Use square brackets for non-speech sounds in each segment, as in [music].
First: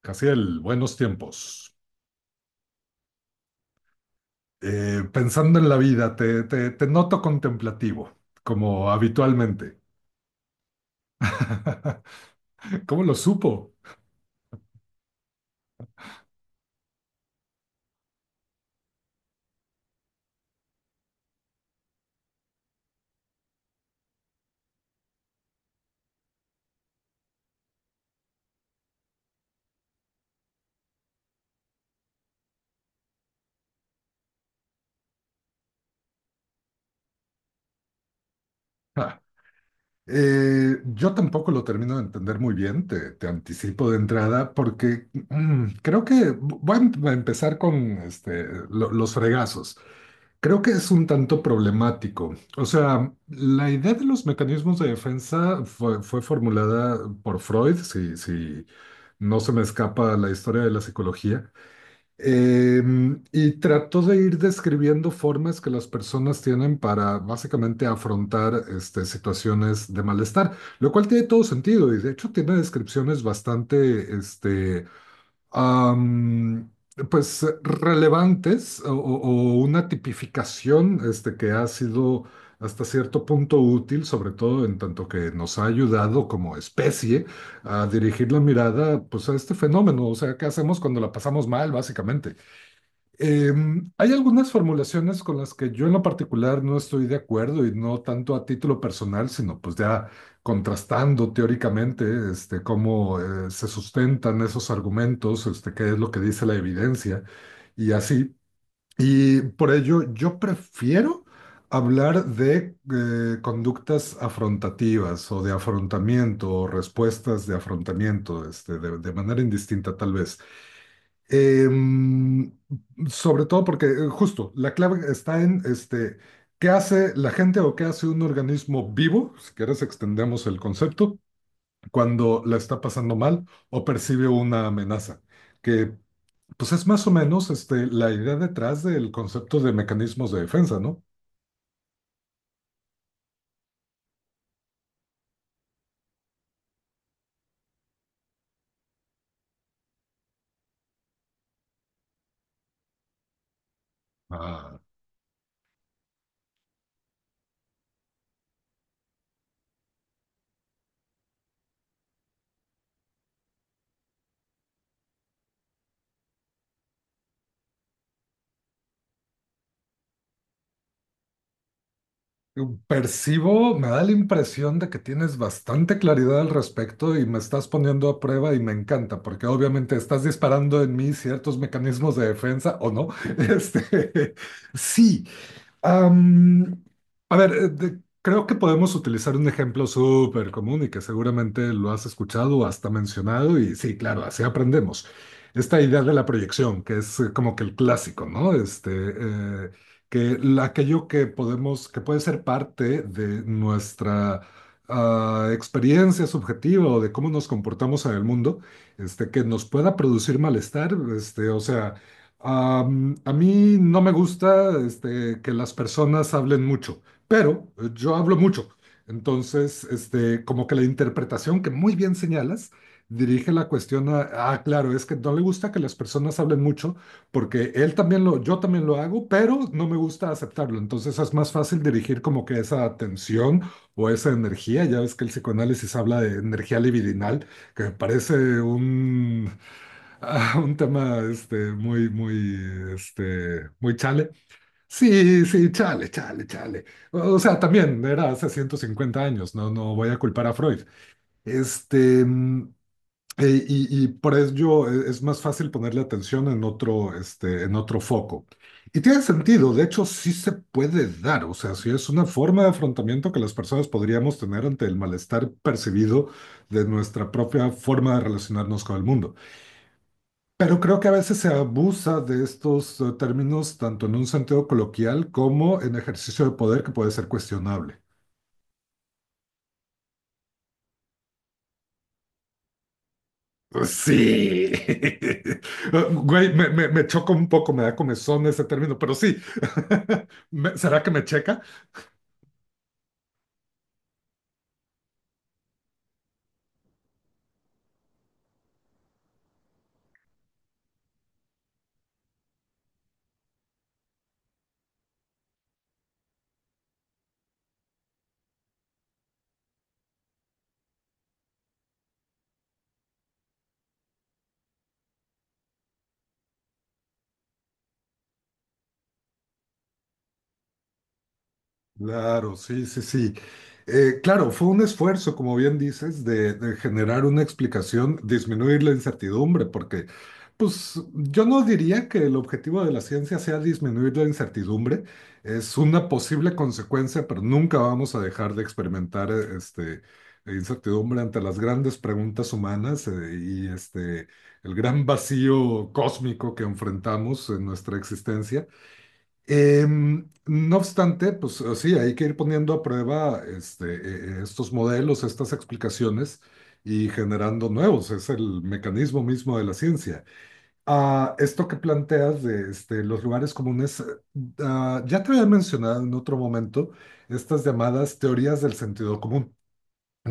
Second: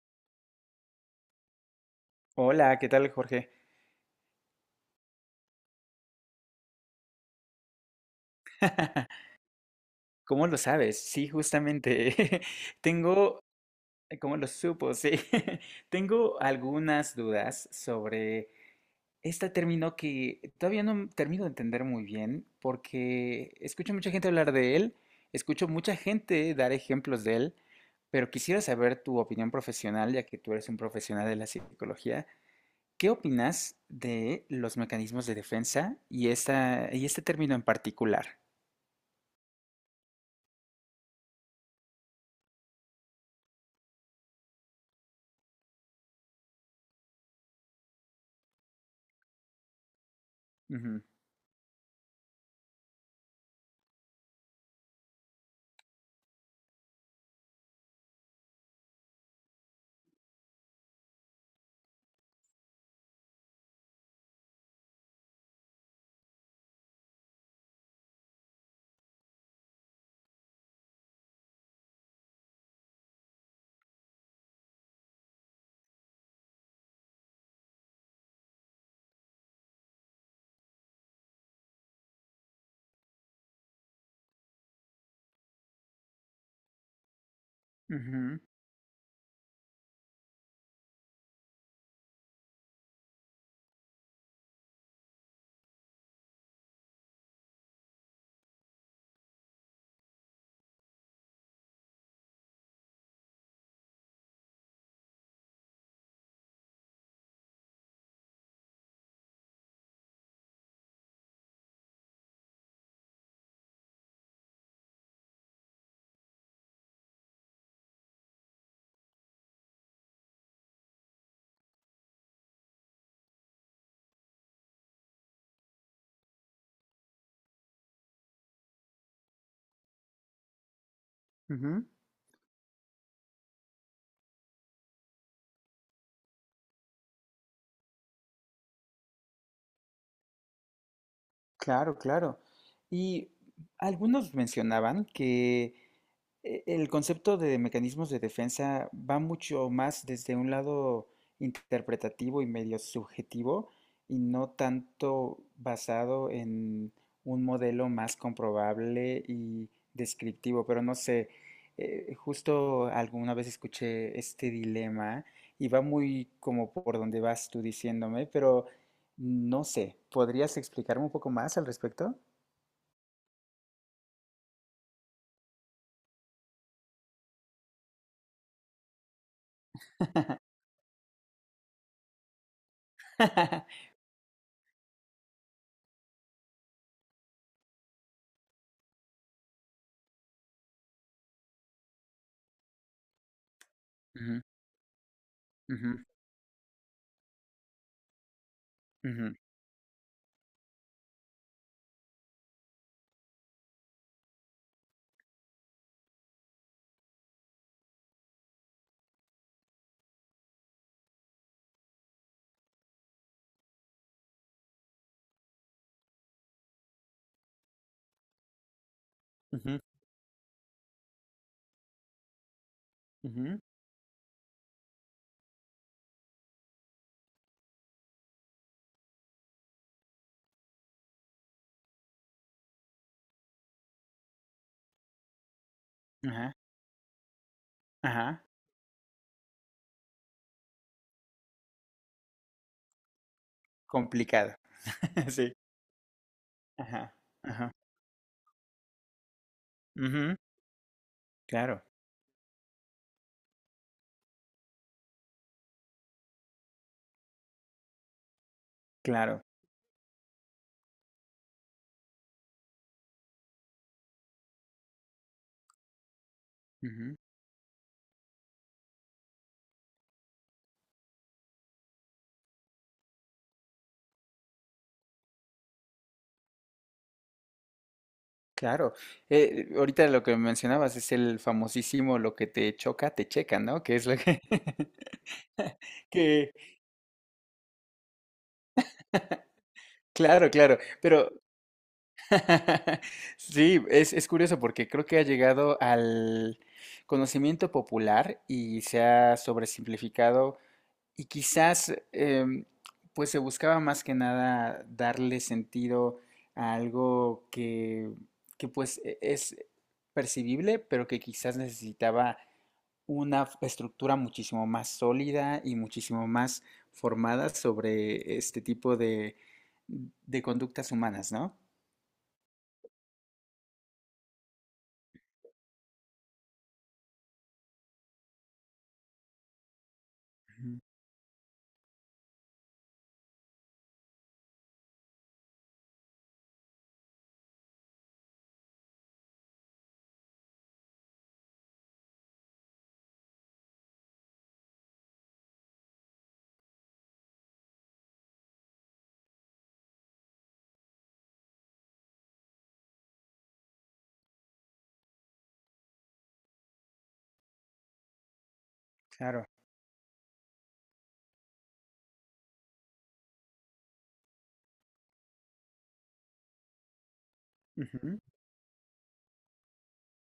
Casiel, buenos tiempos. Hola, ¿qué tal, Jorge? Pensando en la vida, te noto contemplativo, como [laughs] habitualmente. ¿Cómo lo sabes? Sí, [laughs] justamente. [laughs] ¿Cómo lo Tengo, supo? ¿Cómo lo supo? Sí. [laughs] Tengo algunas dudas sobre este término que todavía no termino de entender muy bien porque escucho mucha gente hablar de él, escucho mucha gente dar ejemplos de él, pero quisiera saber tu opinión profesional, ya que tú eres un profesional de la psicología. ¿Qué opinas de los mecanismos de defensa y y este término en particular? Ah, yo tampoco lo termino de entender muy bien, te anticipo de entrada, porque creo que voy a empezar con este, los fregazos. Creo que es un tanto problemático. O sea, la idea de los mecanismos de defensa fue formulada por Freud, si no se me escapa la historia de la psicología. Y trató de ir describiendo formas que las personas tienen para básicamente afrontar situaciones de malestar, lo cual tiene todo sentido y de hecho tiene descripciones bastante am, pues relevantes o una tipificación que ha sido hasta cierto punto útil, sobre todo en tanto que nos ha ayudado como especie a dirigir la Ujú, mirada pues, a este fenómeno. O sea, ¿qué hacemos cuando la pasamos mal, básicamente? Hay algunas formulaciones con las que yo en lo particular no estoy de acuerdo, y no tanto a título personal, sino pues ya contrastando teóricamente cómo se sustentan esos argumentos, qué es lo que dice la evidencia y así. Y por ello yo prefiero hablar de conductas afrontativas o de afrontamiento o respuestas de afrontamiento, de manera indistinta tal vez. Em, Sobre todo porque justo la clave está en qué hace la gente o qué hace un organismo vivo, si quieres extendemos el concepto, ujú, cuando la está pasando mal o percibe una amenaza, que pues es más o menos la idea detrás del concepto de mecanismos de defensa, ¿no? claro, claro. Y algunos mencionaban que el concepto de mecanismos de defensa va mucho más desde un lado interpretativo y medio subjetivo y no Ah. tanto basado en un modelo más comprobable y descriptivo. Pero no sé, justo alguna vez escuché este dilema y va muy como por donde vas tú diciéndome, pero no sé, ¿podrías explicarme un poco más al respecto? Percibo, me da la impresión de que tienes bastante claridad al respecto y me estás poniendo a prueba, y me encanta, porque obviamente estás disparando en mí ciertos mecanismos de defensa o no. [laughs] [laughs] Este, sí. Am, a ver, creo que podemos utilizar un ejemplo súper común y que seguramente lo has escuchado o hasta mencionado, y sí, claro, así Ujú, aprendemos. Esta ujú, idea de la proyección, que es como que el clásico, ¿no? Ujú, Que aquello que podemos, que puede ser parte de nuestra experiencia subjetiva o de cómo nos comportamos en el mundo, que nos pueda producir malestar, o sea... a mí no me gusta que las personas hablen mucho, pero yo hablo mucho. ujú, Entonces, como que la interpretación que muy bien señalas dirige ujú, la cuestión a, claro, es que no le gusta que las personas hablen mucho porque él también yo también lo hago, pero no me gusta aceptarlo. Entonces es más fácil dirigir como que esa atención o esa energía. Ya ves que el psicoanálisis habla de ajá. energía libidinal, que me parece Ajá, un [laughs] a un tema muy chale. complicado. [laughs] Sí, Sí, sí, chale, chale, chale. ajá, O sea, ajá. también era hace 150 años, no voy a Ujú, culpar a Freud. claro, Este, mm, y por ello es más fácil ponerle atención en otro, en otro foco. Y tiene claro, sentido, de hecho, sí se puede dar, o sea, sí es una forma de afrontamiento que las personas podríamos tener ante el malestar percibido de ujú, nuestra propia forma de relacionarnos con el mundo. Pero creo que a veces se abusa de estos términos tanto en un sentido coloquial como en ejercicio de poder que puede ser cuestionable. claro. Ahorita lo que mencionabas es el famosísimo lo que te choca, te checa, ¿no? Que es lo que... Sí. [laughs] [laughs] Güey, que, me choca un poco, me da comezón ese término, pero sí. [laughs] claro, claro, ¿Será que me pero checa? [laughs] sí, es curioso porque creo que ha llegado al conocimiento popular y se ha sobresimplificado. Y quizás, pues se buscaba más que nada darle sentido a algo que pues es percibible, pero que quizás necesitaba una estructura muchísimo más sólida y muchísimo más formada sobre este tipo de conductas humanas, ¿no? Claro, sí, sí, sí. Claro, fue un esfuerzo, como bien dices, de generar una explicación, disminuir la incertidumbre, porque, Ujú. pues, yo no diría que el objetivo de la ciencia sea disminuir la incertidumbre, es una posible consecuencia, pero nunca vamos a dejar de experimentar, incertidumbre ante las grandes preguntas humanas, y el gran vacío cósmico que enfrentamos en nuestra existencia. No obstante, pues sí, hay que ir poniendo a prueba estos modelos, estas explicaciones, y generando nuevos. Es el mecanismo Claro. mismo de la ciencia. Esto que planteas de los lugares comunes, ya te había mencionado en otro momento estas llamadas Ujú, teorías del sentido común,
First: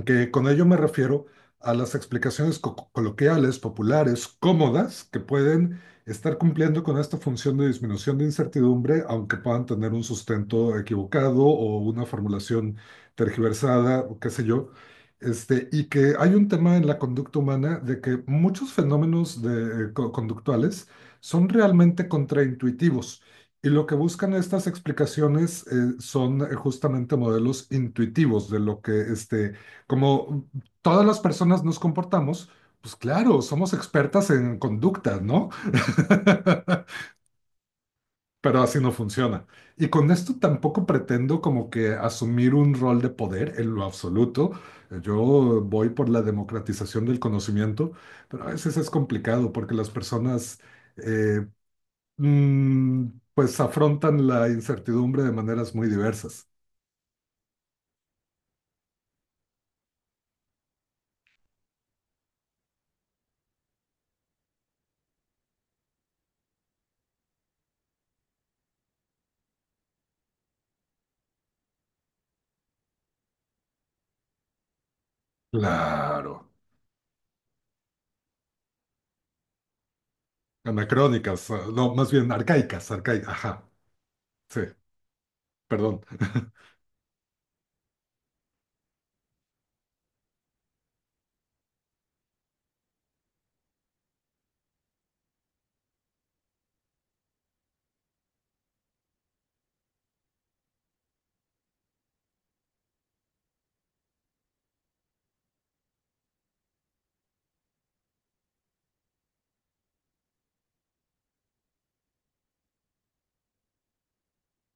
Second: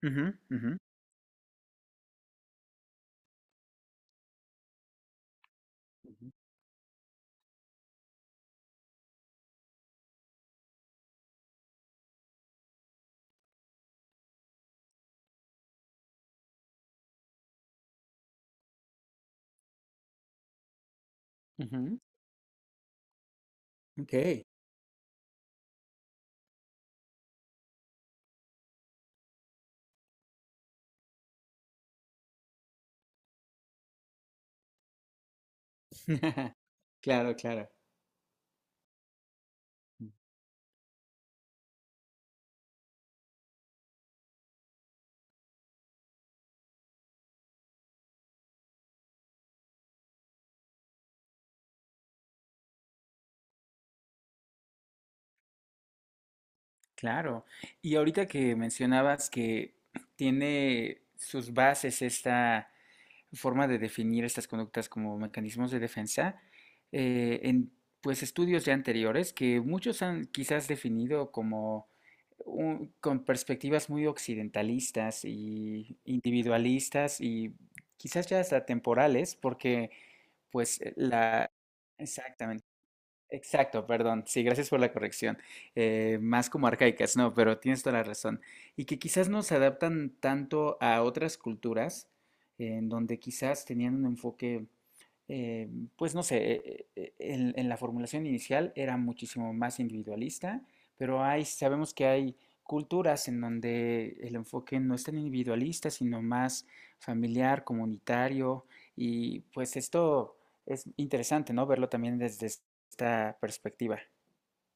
que ujú, con ello ujú, me refiero a las explicaciones coloquiales, populares, cómodas, que pueden estar cumpliendo con esta función de disminución de incertidumbre, aunque puedan tener un sustento equivocado o una formulación tergiversada, o qué sé yo. Y que hay un tema en la conducta humana de que muchos fenómenos conductuales son ujú. realmente contraintuitivos. Y lo que buscan Ok. estas explicaciones son justamente modelos intuitivos de lo que como todas las personas nos comportamos, pues claro, somos expertas en conducta, ¿no? [laughs] [laughs] Claro, claro. Pero así no funciona. Y con esto tampoco pretendo como que asumir un rol de poder en lo absoluto. Yo voy por la democratización del conocimiento, pero a veces es complicado porque las personas eh, mm, pues afrontan la incertidumbre de maneras muy diversas. Claro. Y ahorita que mencionabas que tiene sus bases esta forma de definir estas conductas como mecanismos de defensa, en pues estudios ya anteriores que muchos han quizás definido como con perspectivas muy occidentalistas y Claro, individualistas y quizás ya hasta temporales, porque pues anacrónicas, la, ah, no, más bien exactamente. arcaicas, arcaicas, ajá, Exacto, perdón. Sí, sí. gracias por la corrección. Perdón, Más como arcaicas, no, pero tienes toda la razón. Y que quizás no se adaptan tanto a otras culturas, en donde quizás tenían un enfoque eh, pues no sé, en la formulación inicial era muchísimo más individualista, pero hay, sabemos que hay culturas en donde el enfoque no es tan individualista, sino más familiar, comunitario, y pues esto es interesante, ¿no? Verlo también desde esta perspectiva.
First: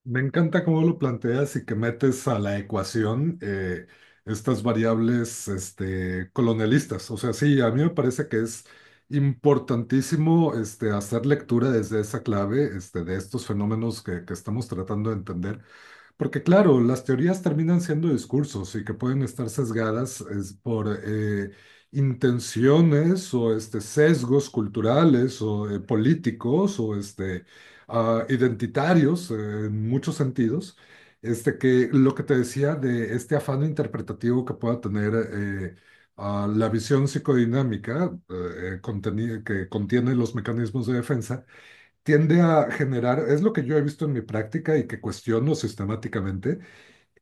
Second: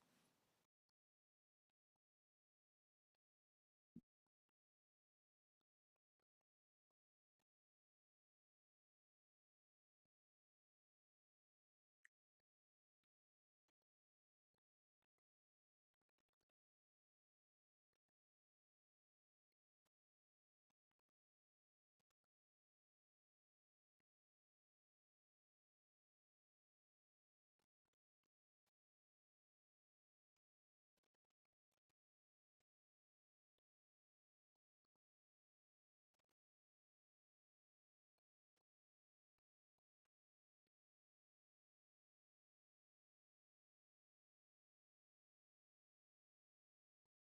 me encanta cómo lo planteas y que metes a la ecuación estas variables colonialistas. O sea, sí, a mí me parece que es importantísimo hacer lectura desde esa clave de estos fenómenos que estamos tratando de entender. Porque claro, las teorías terminan siendo discursos y que pueden estar sesgadas es, por intenciones o sesgos culturales o políticos o identitarios en muchos sentidos. Que lo que te decía de este afán interpretativo que pueda tener la visión psicodinámica que contiene los mecanismos de defensa tiende a generar, es lo que yo he visto en mi práctica y que cuestiono sistemáticamente.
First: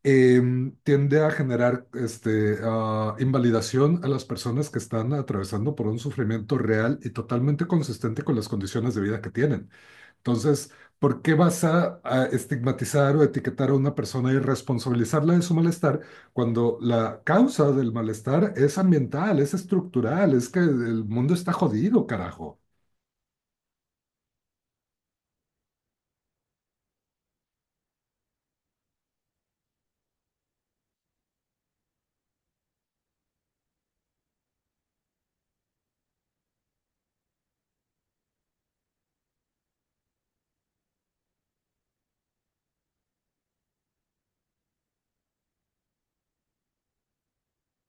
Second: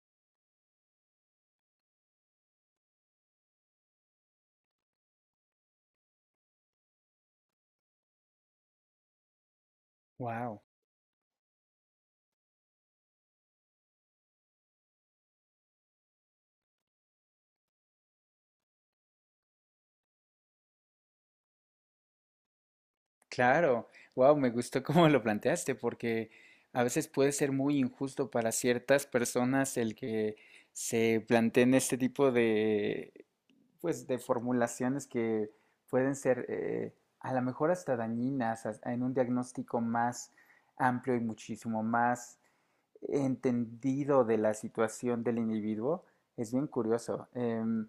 Tiende a generar invalidación a las personas que están atravesando por un sufrimiento real y totalmente consistente con las condiciones de vida que tienen. Wow. Entonces, ¿por qué vas a estigmatizar o etiquetar a una persona y responsabilizarla de su malestar cuando la causa del malestar es ambiental, es estructural, es que el mundo está jodido, carajo? Claro, wow, me gustó cómo lo planteaste, porque a veces puede ser muy injusto para ciertas personas el que se planteen este tipo de, pues, de formulaciones que pueden ser a lo mejor hasta dañinas en un diagnóstico más amplio y muchísimo más entendido de la situación del individuo. Es bien curioso.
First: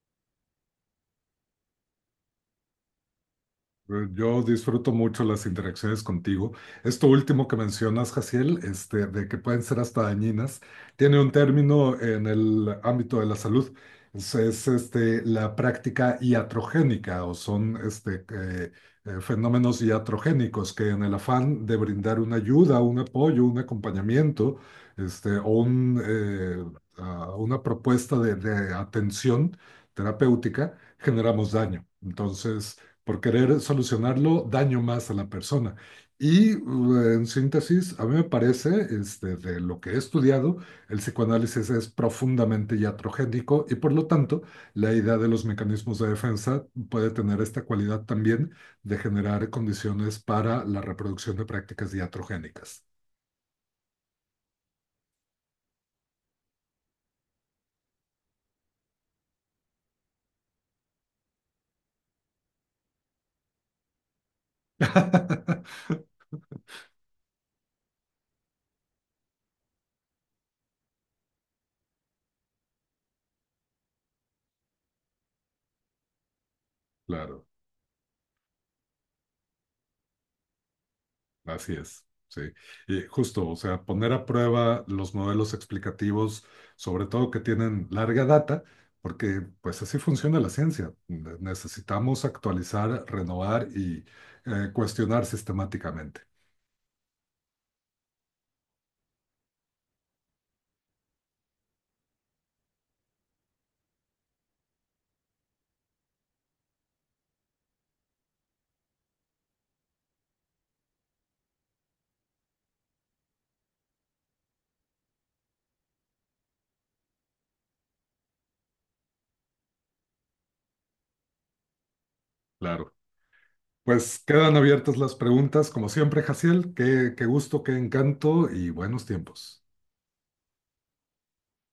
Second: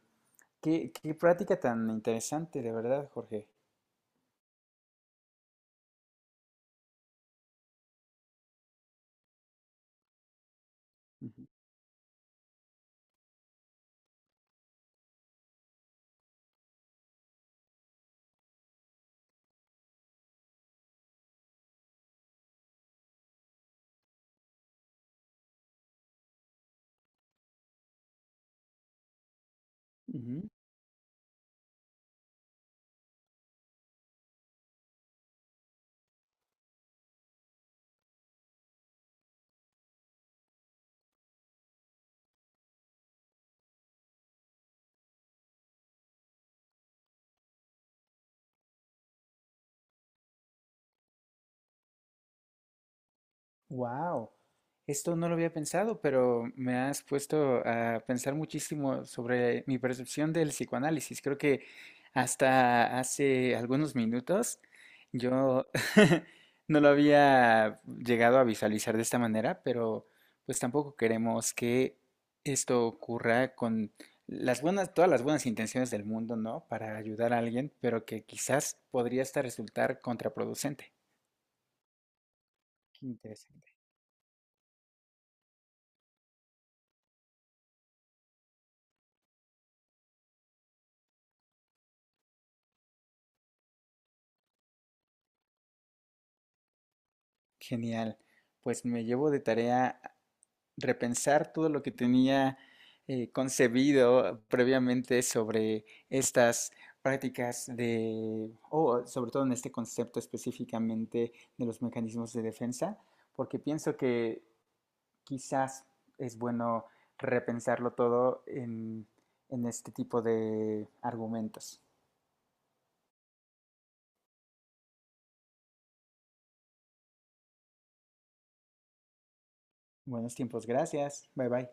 Qué, qué práctica tan interesante, de verdad, Jorge. Pues, yo disfruto mucho las interacciones contigo. Esto último que mencionas, Jaciel, de que pueden ser hasta dañinas, tiene un Ujú, término en el ámbito de la salud. Es la práctica iatrogénica, o son fenómenos iatrogénicos, que en el afán de brindar una ayuda, un apoyo, un acompañamiento o un, una propuesta de atención ujú. terapéutica, generamos daño. Entonces, por querer solucionarlo, daño más a la persona. Y en síntesis, a mí me parece, de lo que he estudiado, el psicoanálisis es profundamente iatrogénico, y por lo tanto la idea de los mecanismos de defensa puede tener esta cualidad también de generar condiciones para la reproducción de prácticas iatrogénicas. Wow, esto no lo había pensado, pero me has puesto a pensar muchísimo sobre mi percepción del psicoanálisis. Creo que hasta hace algunos minutos yo [laughs] [laughs] no lo había llegado a visualizar de esta manera, pero pues tampoco queremos que esto ocurra con las buenas, todas las buenas intenciones del mundo, ¿no? Para ayudar a Claro. alguien, pero que quizás podría hasta resultar contraproducente. Así es, sí. Y Qué justo, o interesante. sea, poner a prueba los modelos explicativos, sobre todo que tienen larga data, porque pues así funciona la ciencia. Necesitamos actualizar, renovar y cuestionar sistemáticamente. Genial. Pues me llevo de tarea repensar todo lo que tenía concebido previamente sobre estas prácticas de, o sobre todo en este concepto específicamente de los mecanismos de defensa, porque pienso que quizás es bueno repensarlo todo en este tipo de argumentos. Claro. Pues quedan abiertas las preguntas, como siempre, Jaciel. Qué, qué gusto, qué encanto y buenos tiempos. Buenos tiempos, gracias. Bye bye.